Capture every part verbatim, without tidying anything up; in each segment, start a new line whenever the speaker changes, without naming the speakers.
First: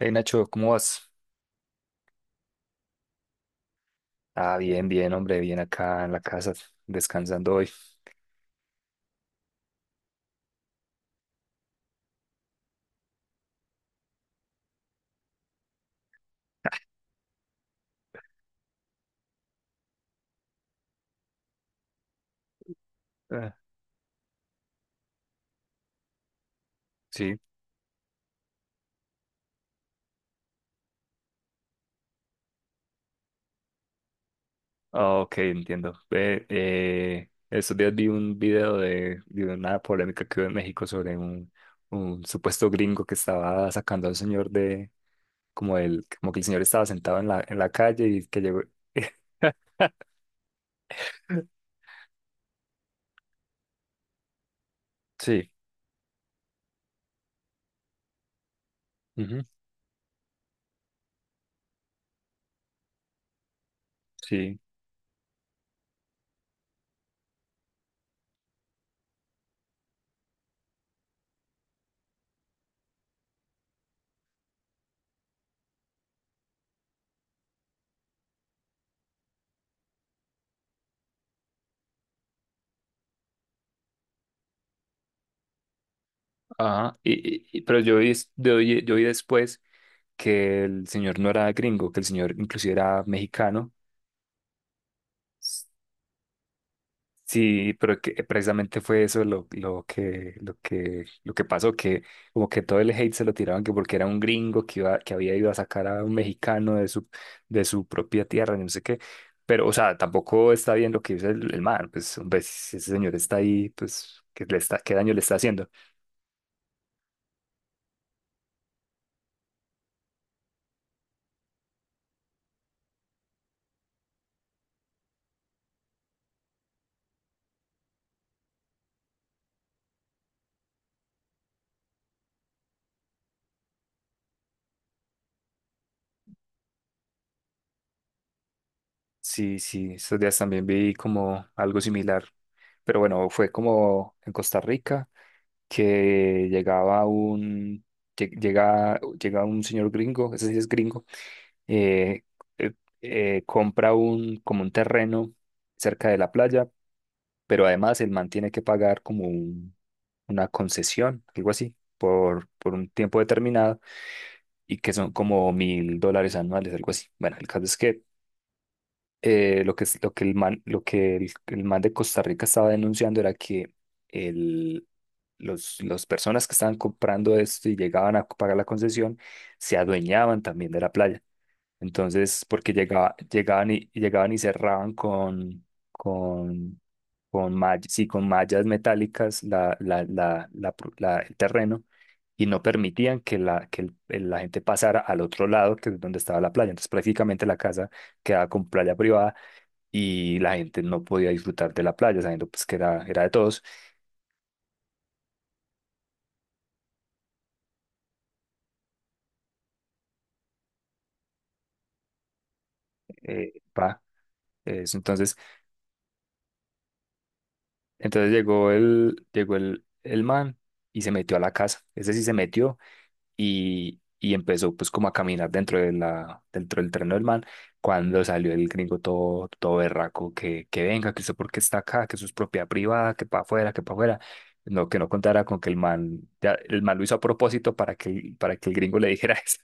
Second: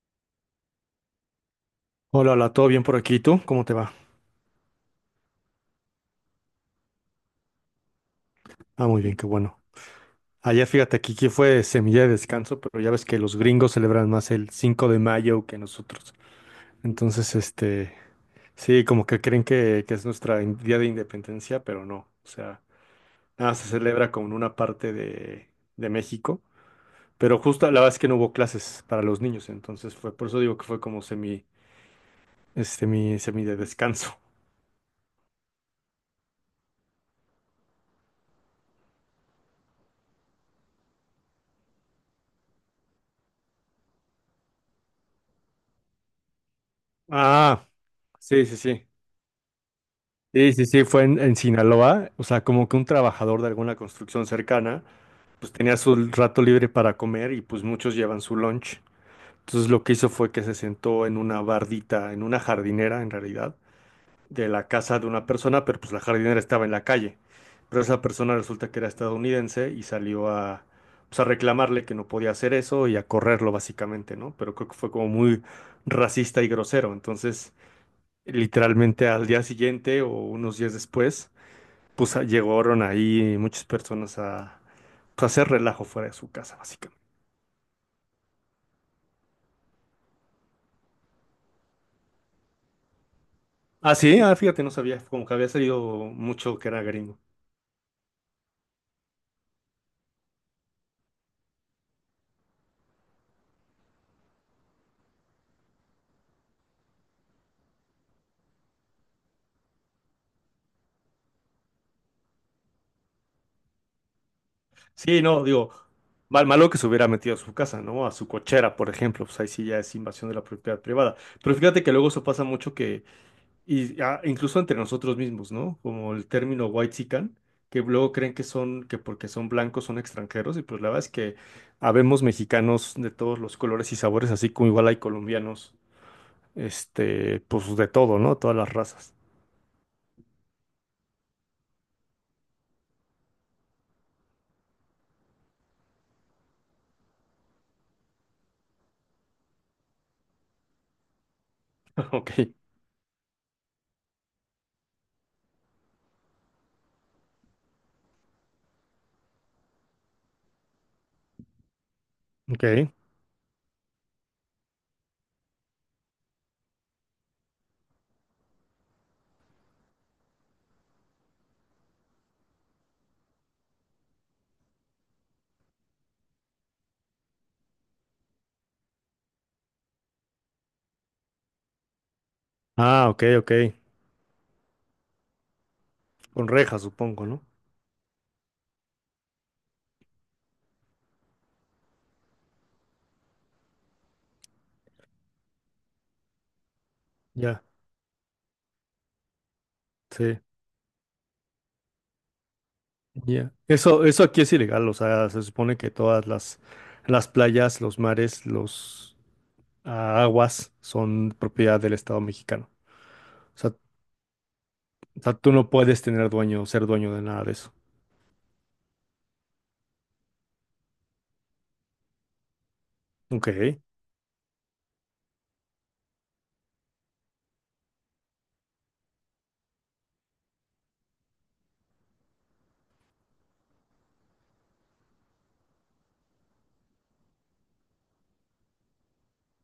Hey Nacho, ¿cómo vas?
Hola, hola, ¿todo bien por aquí? ¿Y tú? ¿Cómo te va?
Ah, bien, bien, hombre, bien acá en la casa, descansando hoy.
Ah, muy bien, qué bueno. Ayer fíjate, aquí, aquí fue semilla de descanso, pero ya ves que los gringos celebran más el cinco de mayo que nosotros. Entonces, este, sí, como que creen que, que es nuestra in- día de independencia, pero no. O sea,
Ah,
nada, se celebra como en una parte de, de México,
sí.
pero justo la verdad es que no hubo clases para los niños, entonces fue, por eso digo que fue como semi, este, mi, semi de descanso.
Ah, ok, entiendo. Ve, eh, estos días vi un video de, de una polémica que hubo en México sobre un, un supuesto gringo que estaba sacando al señor de, como el, como que el señor estaba sentado en la, en
Ah,
la calle y que
sí, sí,
llegó.
sí. Sí, sí, sí, fue en, en Sinaloa, o sea, como que un trabajador de alguna construcción cercana,
Sí,
pues tenía su rato libre para comer y pues muchos llevan su lunch.
ujú,
Entonces lo que hizo fue que se sentó en una bardita, en una jardinera en realidad, de
sí,
la casa de una persona, pero pues la jardinera estaba en la calle. Pero esa persona resulta que era estadounidense y salió a, pues, a reclamarle que no podía hacer eso y a correrlo básicamente, ¿no? Pero creo que fue como muy racista y grosero. Entonces, literalmente al día siguiente o unos días después, pues a- llegaron ahí muchas personas a pues, hacer relajo fuera de su casa,
ajá.
básicamente.
Y, y- y- pero yo vi, es- yo vi yo vi después que el señor no era gringo, que el señor inclusive era mexicano.
Ah, sí, ah, fíjate, no sabía, como que había salido mucho que era gringo.
Sí, pero que precisamente fue eso lo, lo que, lo que, lo que pasó, que como que todo el hate se lo tiraban que porque era un gringo que iba, que había ido a sacar a un mexicano de su, de su propia tierra, y no sé qué. Pero, o sea, tampoco está bien lo que dice el, el man, pues, hombre, si ese señor está ahí, pues, ¿qué le está, qué daño le
Sí,
está
no,
haciendo?
digo, mal, malo que se hubiera metido a su casa, ¿no? A su cochera, por ejemplo, pues ahí sí ya es invasión de la propiedad privada. Pero fíjate que luego eso pasa mucho que, y, ah, incluso entre nosotros mismos, ¿no? Como el término whitexican, que luego creen que son, que porque son blancos son extranjeros, y pues la verdad es que habemos mexicanos de todos los colores y sabores, así como igual hay colombianos este, pues de todo, ¿no? Todas las razas.
Sí, sí, estos días también vi como algo similar. Pero bueno, fue como en Costa Rica, que llegaba un, lle- llega, llega un señor gringo, ese sí es gringo. eh,
Ok.
eh, eh, Compra un, como un terreno cerca de la playa, pero además el man tiene que pagar como un- una concesión, algo así, por, por un
Ok.
tiempo determinado y que son como mil dólares anuales, algo así. Bueno, el caso es que eh, lo que, es- lo que, el man, lo que el, el man de Costa Rica estaba denunciando era que el, los, las personas que estaban comprando esto y llegaban a pagar la concesión se adueñaban también de la playa. Entonces, porque
Ah,
llegaba,
ok, ok.
llegaban y, y llegaban y cerraban con,
Con
con,
rejas, supongo, ¿no?
con, mall- sí, con mallas metálicas la, la, la, la pro- la- el terreno y no permitían que la, que el- el- la gente pasara al otro lado, que es donde estaba la playa. Entonces prácticamente la
Ya,
casa quedaba con playa privada y
sí,
la gente no podía disfrutar de la playa, sabiendo pues que era, era de
ya.
todos.
Eso, eso aquí es ilegal, o sea, se supone que todas las, las playas, los mares, los ah, aguas son propiedad del Estado mexicano. O
eh,
sea, o
pa, Eso.
sea,
Entonces,
tú no puedes tener dueño, ser dueño de nada de eso.
entonces llegó el, llegó el, el man y se metió a la casa. Ese sí se metió
Ok,
y, y empezó pues como a caminar dentro de la, dentro del tren del man, cuando salió el gringo todo, todo berraco, que, que venga, que usted por qué está acá, que eso es propiedad privada, que para afuera, que para afuera, no, que no contara con que el man, ya, el man lo hizo a propósito para que, el- para que el gringo le dijera eso.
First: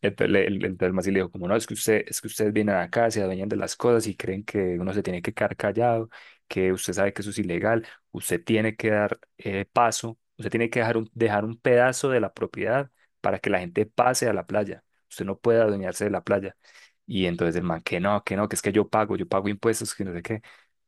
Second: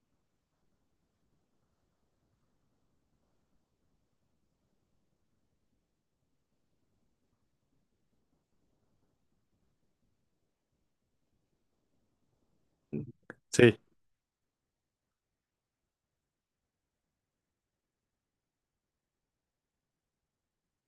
Entonces, le- el, entonces el man sí le dijo como, no, es que usted, es que ustedes vienen acá, se adueñan de las cosas y creen que uno se tiene que quedar callado, que usted sabe que eso es ilegal, usted tiene que dar eh, paso, usted tiene que dejar un, dejar un, pedazo de la propiedad para que la
sí,
gente pase a la playa. Usted no puede adueñarse de la playa. Y entonces el man, que no, que no, que es que yo pago, yo pago impuestos, que no sé qué.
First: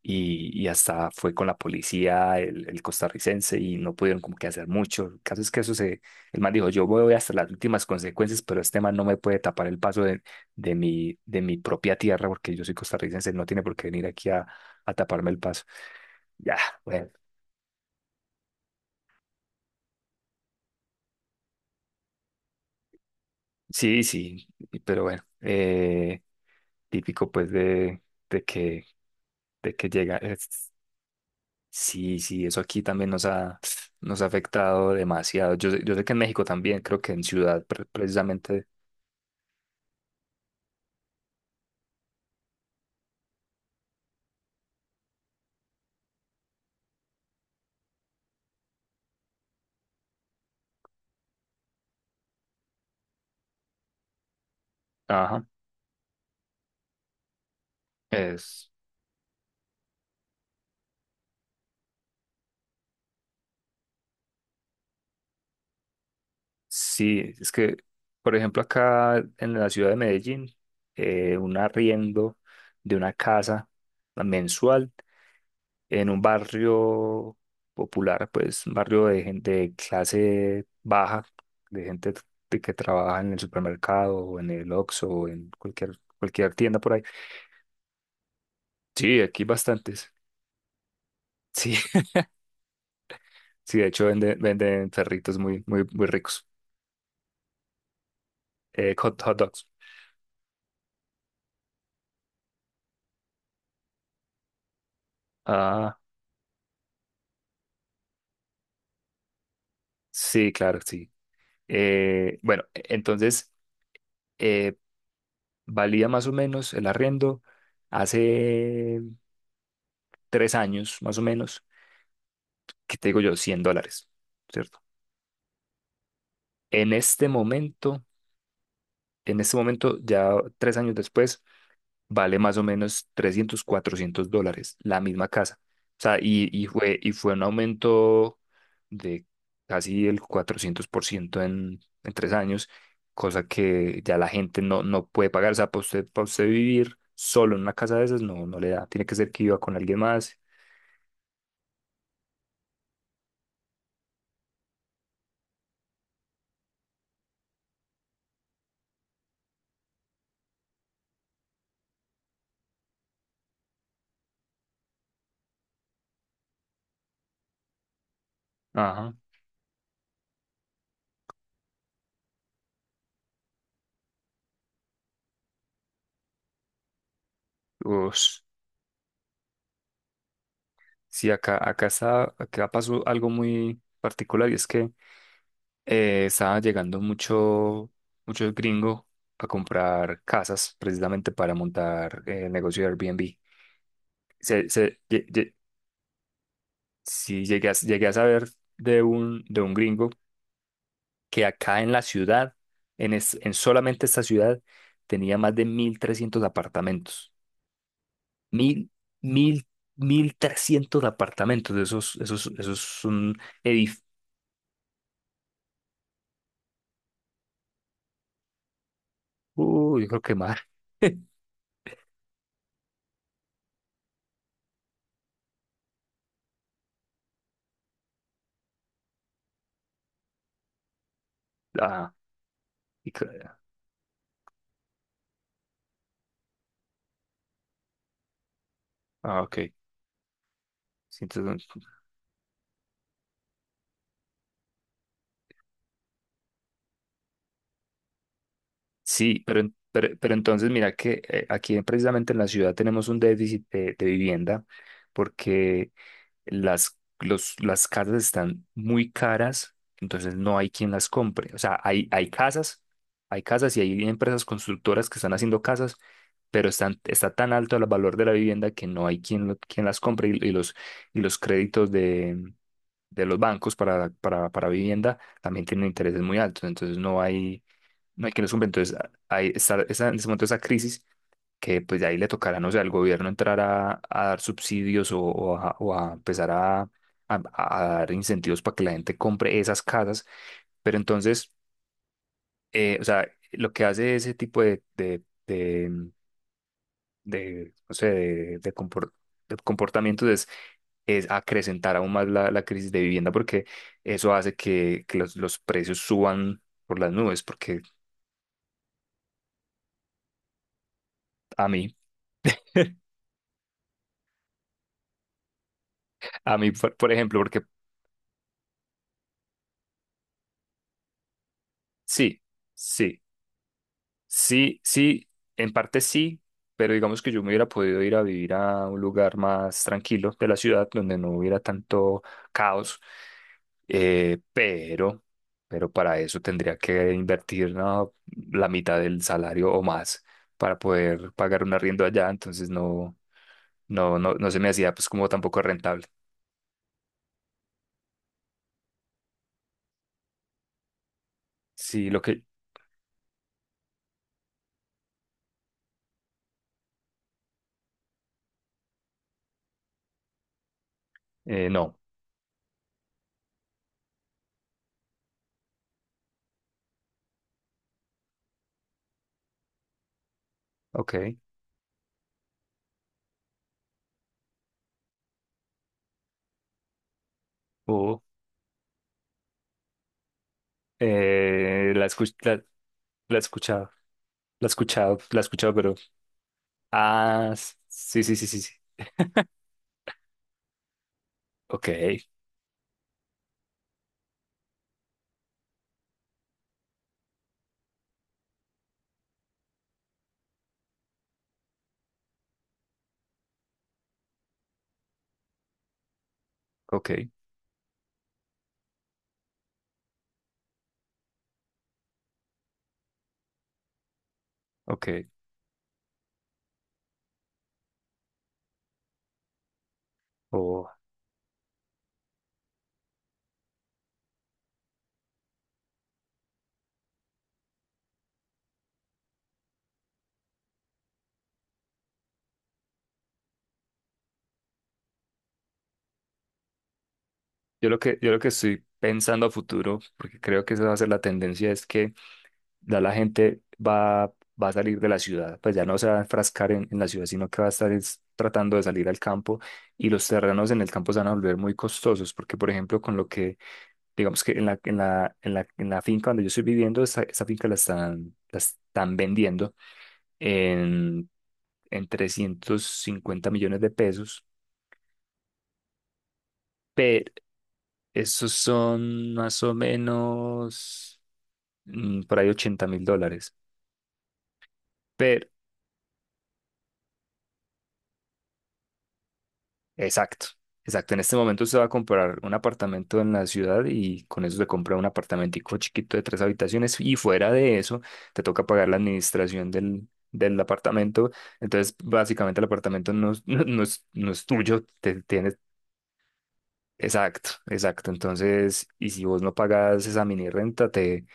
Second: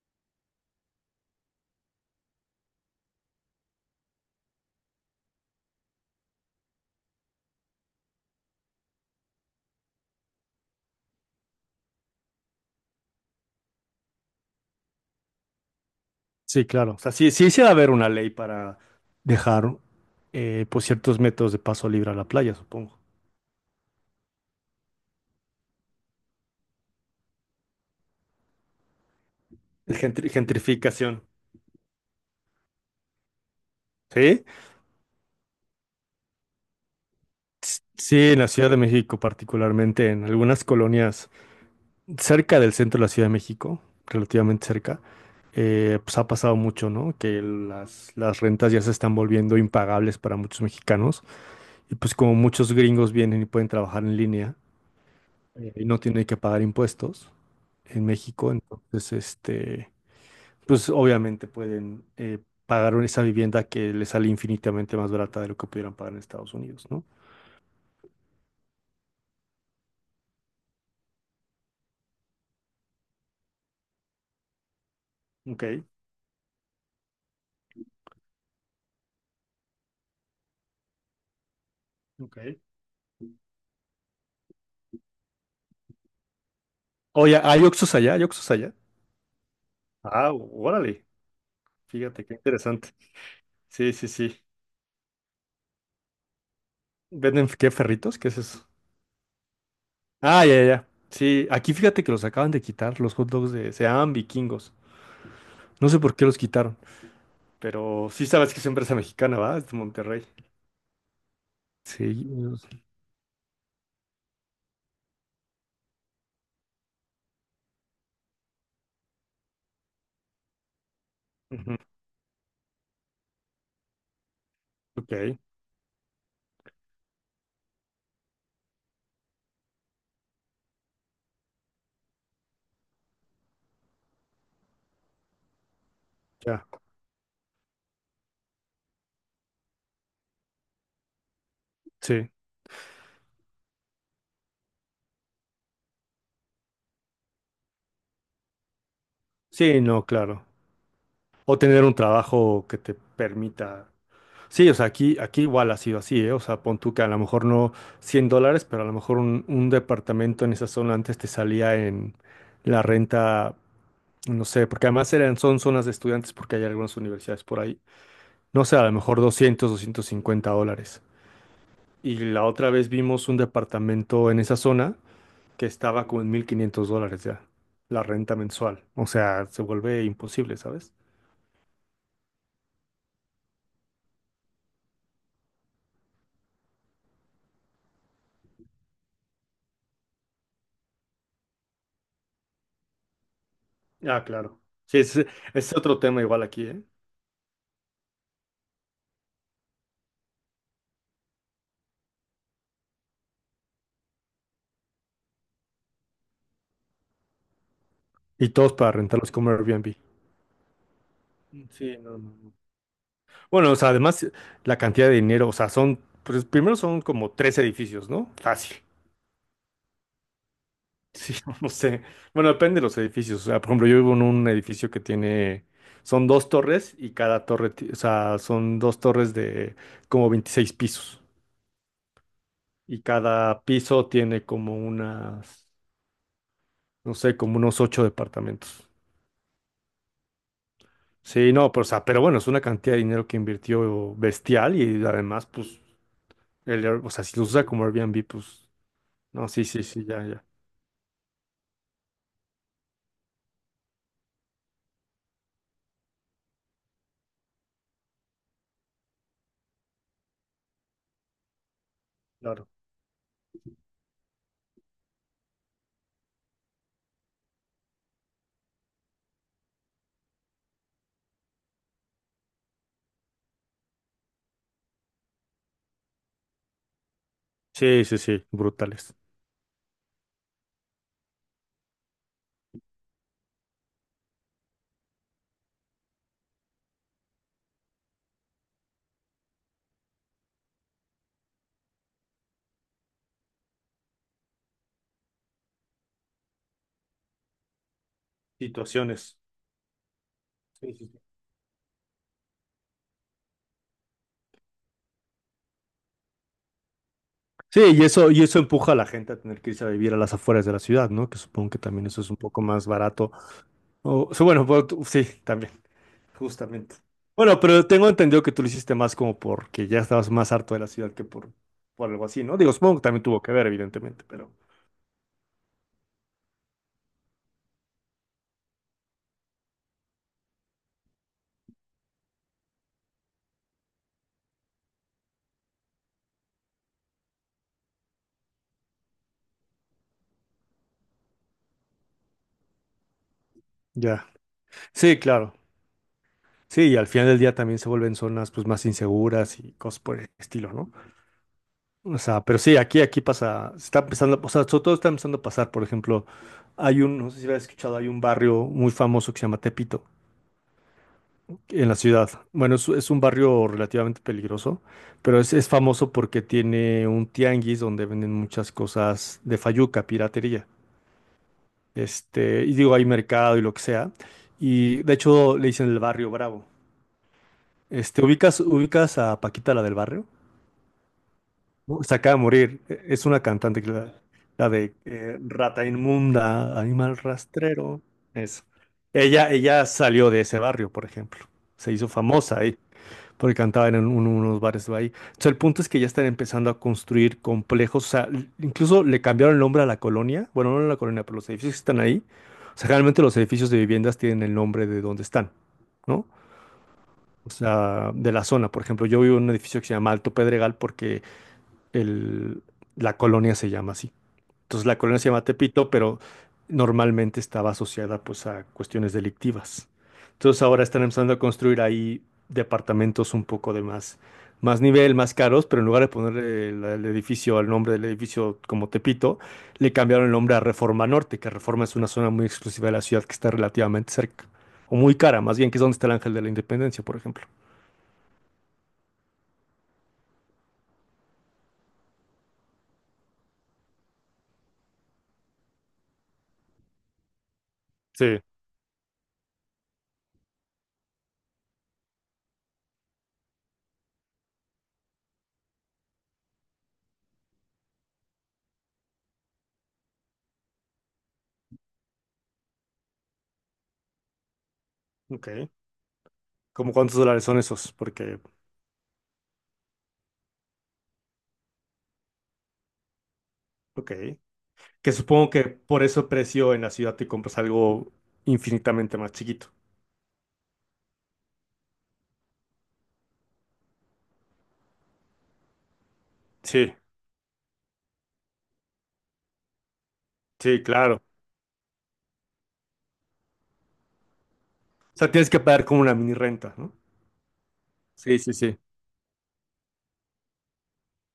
Y, y hasta fue con la policía, el, el costarricense, y no pudieron como que hacer mucho. El caso es que eso se, el man dijo, yo voy hasta las últimas consecuencias, pero este man no me puede tapar el paso de, de mi, de mi propia tierra, porque yo soy costarricense, no tiene por qué venir aquí a, a taparme el paso. Ya,
sí, claro. O
bueno,
sea, sí, sí, sí debe haber una ley para dejar, eh, pues, ciertos métodos de paso libre a la playa, supongo.
sí, sí, pero bueno, eh, típico pues de, de que de que llega.
Gentri-
Es-
gentrificación.
sí, sí, eso aquí también nos ha, nos ha
Sí,
afectado demasiado. Yo, sé- yo sé que en México también, creo que en ciudad
S-
pre-
sí, en la
precisamente.
Ciudad de México, particularmente en algunas colonias cerca del centro de la Ciudad de México, relativamente cerca, eh, pues ha pasado mucho, ¿no? Que las, las rentas ya se están volviendo impagables para muchos mexicanos y pues como muchos gringos vienen y pueden trabajar en línea
Ajá.
eh, y no tienen que pagar impuestos en México,
Es,
entonces, este, pues obviamente pueden eh, pagar esa vivienda que les sale infinitamente más barata de lo que pudieran pagar en Estados Unidos, ¿no?
sí, es que, por ejemplo, acá en la ciudad de Medellín, eh, un arriendo de una casa mensual.
Ok,
En un barrio popular, pues un barrio de gente de clase baja, de gente
ok.
de que trabaja en el supermercado o en el Oxxo o en cualquier, cualquier tienda por ahí.
Oye, ¿hay Oxxos allá? ¿Hay Oxxos allá?
Sí, aquí bastantes.
Ah, órale.
Sí,
Fíjate, qué interesante.
sí, de
Sí,
hecho
sí,
venden,
sí.
venden perritos muy, muy, muy ricos.
¿Venden qué ferritos? ¿Qué es eso?
Eh, hot, hot dogs.
Ah, ya, ya. Ya. Sí, aquí fíjate que los acaban de quitar, los hot dogs de... Se llaman vikingos. No
Ah,
sé por qué los quitaron, pero sí sabes que es empresa mexicana, ¿va? Es de Monterrey.
sí, claro, sí.
Sí,
Eh,
no
bueno,
sé.
e-, entonces eh, valía más o menos el arriendo hace tres años, más o menos,
Ujú,
que te digo yo, cien dólares, ¿cierto?
ok,
En este momento, en este momento, ya tres años después, vale más o menos trescientos cuatrocientos dólares la misma casa. O sea, y,
ya.
y fue, y fue un aumento de casi el cuatrocientos por ciento en, en
Sí,
tres años, cosa que ya la gente no, no puede pagar. O sea, para usted, para usted vivir solo en una casa de esas, no, no le da. Tiene que ser que viva con
sí,
alguien
no,
más.
claro. O tener un trabajo que te permita. Sí, o sea, aquí, aquí igual ha sido así, ¿eh? O sea, pon tú que a lo mejor no cien dólares, pero a lo mejor un, un departamento en esa zona antes te salía en la renta, no sé, porque además eran, son zonas de estudiantes porque hay algunas universidades por ahí. No sé, a lo
Ajá.
mejor doscientos, doscientos cincuenta dólares. Y la otra vez vimos un departamento en esa zona que estaba como en mil quinientos dólares ya, la renta
Ush.
mensual. O sea, se vuelve imposible, ¿sabes?
Sí, acá, acá está, acá pasó algo muy particular y es que eh, estaba llegando mucho, muchos gringos a comprar casas precisamente para montar eh, el negocio de Airbnb.
Ah, claro.
Se, se,
Sí, es,
lle- lle-
es otro tema igual aquí, ¿eh?
sí, llegué a, llegué a saber de un, de un, gringo que acá en la ciudad, en, es- en solamente esta ciudad, tenía más de mil trescientos apartamentos.
Y todos
Mil,
para rentarlos como
mil,
Airbnb.
mil trescientos apartamentos.
Sí, no,
Esos,
no,
esos,
no.
esos son
Bueno, o sea,
edificios.
además la cantidad de dinero, o sea, son, pues primero son como tres edificios, ¿no? Fácil.
Uy, yo creo que más.
Sí, no sé. Bueno, depende de los edificios. O sea, por ejemplo, yo vivo en un edificio que tiene, son dos torres y cada torre, ti- o sea, son dos torres de como veintiséis pisos
Ah,
y
y cre-
cada piso tiene como unas, no sé, como unos ocho departamentos.
ah, ok.
Sí, no, pero, o sea, pero bueno, es una cantidad de dinero que invirtió bestial y además, pues, el Air- o sea, si lo usa como Airbnb, pues.
Sí,
No,
pero,
sí,
en-
sí, sí,
pero,
ya,
pero
ya.
entonces mira que eh, aquí precisamente en la ciudad tenemos un déficit de, de vivienda porque las, los, las casas están muy caras, entonces no hay quien las compre. O sea, hay, hay
Claro.
casas, hay casas y hay empresas constructoras que están haciendo casas, pero están, está tan alto el valor de la vivienda que no hay quien, lo- quien las compre y, y los, y los créditos de, de los bancos para, para, para vivienda también tienen intereses muy altos, entonces no hay
Sí, sí,
no hay que
sí,
resolver. Entonces,
brutales.
ahí está esa- en ese momento esa crisis que pues de ahí le tocará, no sé, al gobierno entrar a, a dar subsidios o, o a, o a empezar a, a- a dar incentivos para que la gente compre esas casas. Pero entonces, eh, o sea, lo que hace ese tipo de, de, de, de, no sé, de, de compor-
Situaciones.
de comportamientos es
Sí, sí, sí.
es acrecentar aún más la, la crisis de vivienda porque eso hace que, que los, los precios suban por las nubes, porque
Sí, y eso, y eso empuja a la gente a tener que irse a vivir a las afueras de la ciudad, ¿no? Que
a
supongo que
mí.
también eso es un poco más barato. O, o sea, bueno, bueno, tú- sí, también,
A mí, por,
justamente.
por ejemplo,
Bueno,
porque
pero tengo entendido que tú lo hiciste más como porque ya estabas más harto de la ciudad que por, por algo
sí,
así, ¿no? Digo, supongo que
sí,
también tuvo que ver, evidentemente, pero
sí, sí, en parte sí, pero digamos que yo me hubiera podido ir a vivir a un lugar más tranquilo de la ciudad donde no hubiera tanto caos, eh, pero, pero para eso tendría que invertir, ¿no? La mitad del salario o más para poder pagar un arriendo allá, entonces no, no,
ya.
no, no se me hacía pues
Sí,
como
claro.
tampoco rentable.
Sí, y al final del día también se vuelven zonas pues más inseguras y cosas por el estilo, ¿no?
Sí,
O
lo que,
sea, pero sí, aquí, aquí pasa, se está empezando, o sea, sobre todo está empezando a pasar, por ejemplo, hay un, no sé si habéis escuchado, hay un barrio muy famoso que se llama Tepito,
eh,
en la
no,
ciudad. Bueno, es, es un barrio relativamente peligroso, pero es, es famoso porque tiene un tianguis donde venden muchas cosas de fayuca, piratería.
ok.
Este, y digo, hay mercado y lo que sea. Y de hecho le dicen el barrio Bravo.
o
Este, ¿ubicas, ubicas a Paquita, la del barrio?
eh,
¿No?
la
Se acaba de
escucha.
morir. E- Es
La he
una cantante, que
escuchado,
la,
la he
la de
escuchado,
eh,
la he escuchado,
Rata
pero.
Inmunda, Animal
Ah,
Rastrero.
sí, sí, sí, sí,
Eso.
sí.
Ella, ella salió de ese barrio, por ejemplo.
Ok,
Se hizo famosa ahí, porque cantaba en un- unos bares de ahí. Entonces, el punto es que ya están empezando a construir complejos. O sea, l- incluso le cambiaron el nombre a la colonia. Bueno, no a la colonia, pero los edificios que están ahí. O sea, generalmente los edificios de viviendas tienen el nombre de donde están, ¿no?
ok,
O sea, de la zona. Por ejemplo, yo vivo en un edificio que se llama Alto Pedregal porque el- la colonia se llama así. Entonces la colonia
ok.
se llama Tepito, pero normalmente estaba asociada pues a cuestiones delictivas. Entonces ahora
Oh.
están empezando a construir ahí departamentos un poco de más, más nivel, más caros, pero en lugar de poner el, el edificio, el nombre del edificio como Tepito, le cambiaron el nombre a Reforma Norte, que Reforma es una zona muy exclusiva de la ciudad que está relativamente cerca, o muy cara, más bien, que es donde está el Ángel de la Independencia, por ejemplo.
Yo lo que, yo lo que estoy pensando a futuro, porque creo que esa va a ser la tendencia, es que ya la gente va, va a salir de la ciudad, pues ya no se va a enfrascar en, en la ciudad, sino que va a estar es
Sí.
tratando de salir al campo y los terrenos en el campo se van a volver muy costosos, porque por ejemplo con lo que, digamos que en la, en la, en la, en la finca donde yo estoy viviendo, esa, esa finca la están, la están vendiendo en, en trescientos cincuenta millones de pesos,
Ok. ¿Cómo cuántos
pero
dólares son esos? Porque,
esos son más o menos mm, por ahí ochenta mil dólares.
ok. Que
Pero,
supongo que por eso el precio en la ciudad te compras algo infinitamente más chiquito.
exacto, exacto. En este momento usted va a comprar un apartamento en la ciudad y con eso se compra un apartamentico chiquito de tres
Sí,
habitaciones y fuera de eso te toca pagar la administración del... del
sí, claro.
apartamento, entonces básicamente el apartamento no, es- no, no es, no es tuyo,
O
te,
sea, tienes
tienes.
que pagar como una mini renta, ¿no?
Exacto, exacto.
Sí, sí, sí.
Entonces, y si vos no pagas esa mini renta, te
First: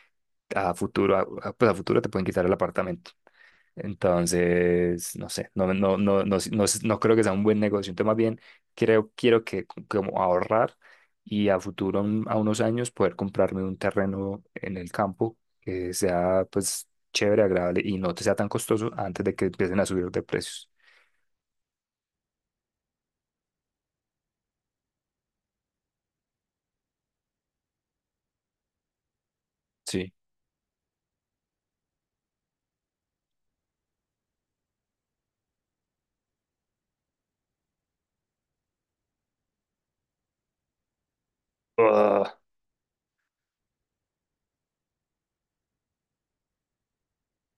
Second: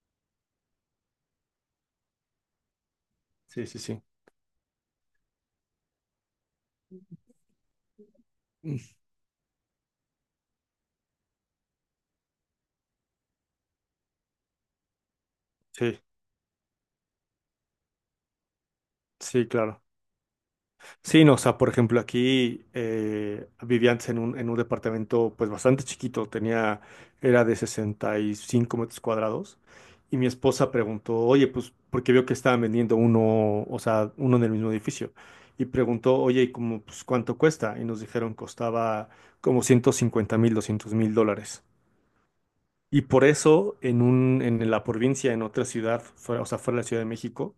a futuro, a, a- pues a futuro te pueden quitar el apartamento.
Sí, sí, sí.
Entonces, no sé, no, no, no, no, no, no creo que sea un buen negocio. Entonces, más bien,
Mm.
creo, quiero que co- como ahorrar y a futuro, un- a unos años, poder comprarme un terreno en el campo que
Sí,
sea, pues, chévere, agradable y no te sea tan costoso antes de que
sí,
empiecen
claro.
a subir de precios.
Sí, no, o sea, por ejemplo, aquí eh, vivía antes en un, en un, departamento pues bastante chiquito, tenía, era de sesenta y cinco metros cuadrados,
Sí.
y mi esposa preguntó, oye, pues, porque vio que estaban vendiendo uno, o sea, uno en el mismo edificio, y preguntó, oye, ¿y como, pues, cuánto cuesta? Y nos dijeron, costaba como ciento cincuenta mil, doscientos mil dólares.
Ah.
Y por eso, en un, en la provincia, en otra ciudad, fuera, o sea, fuera de la Ciudad de México,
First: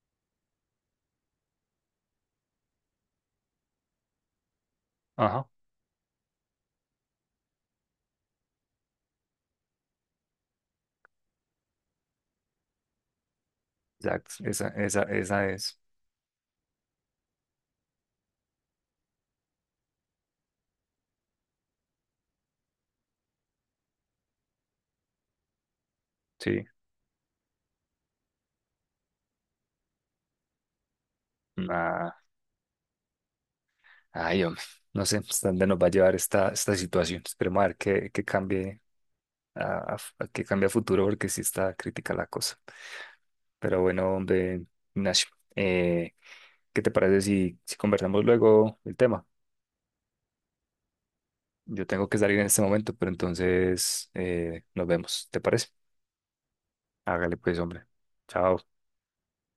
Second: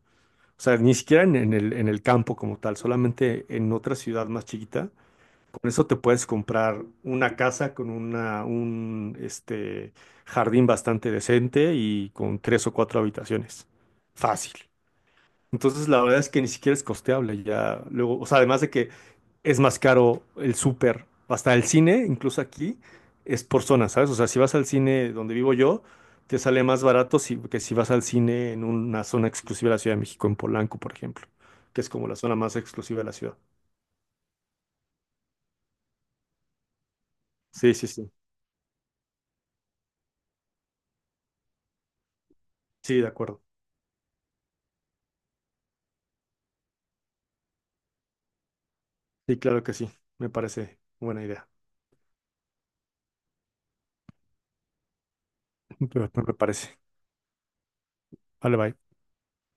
o sea, ni siquiera en, en el, en el campo como tal, solamente en otra ciudad más chiquita.
Ajá,
Con eso te puedes comprar una casa con una, un este, jardín bastante decente y con tres o cuatro habitaciones.
exacto.
Fácil.
Esa, esa, esa es.
Entonces, la verdad es que ni siquiera es costeable ya. Luego, o sea, además de que es más caro el súper, hasta el cine, incluso aquí, es por zona, ¿sabes? O sea, si vas al cine donde vivo yo, te sale
Sí.
más barato si- que si vas al cine en una zona exclusiva de la Ciudad de México, en Polanco, por ejemplo, que es como
Nah.
la zona más exclusiva de la ciudad.
Ay, hombre, no sé hasta dónde nos va a llevar esta, esta situación. Esperemos a
Sí,
ver
sí,
qué,
sí.
qué cambie a, a- a qué cambie a futuro, porque sí está crítica la cosa.
Sí, de acuerdo.
Pero bueno, hombre, Ignacio, eh, ¿qué te parece si, si conversamos luego el tema?
Sí, claro que sí. Me parece buena idea.
Yo tengo que salir en este momento, pero entonces eh, nos vemos. ¿Te parece?
Me parece.
Hágale pues, hombre. Chao.
Vale, bye.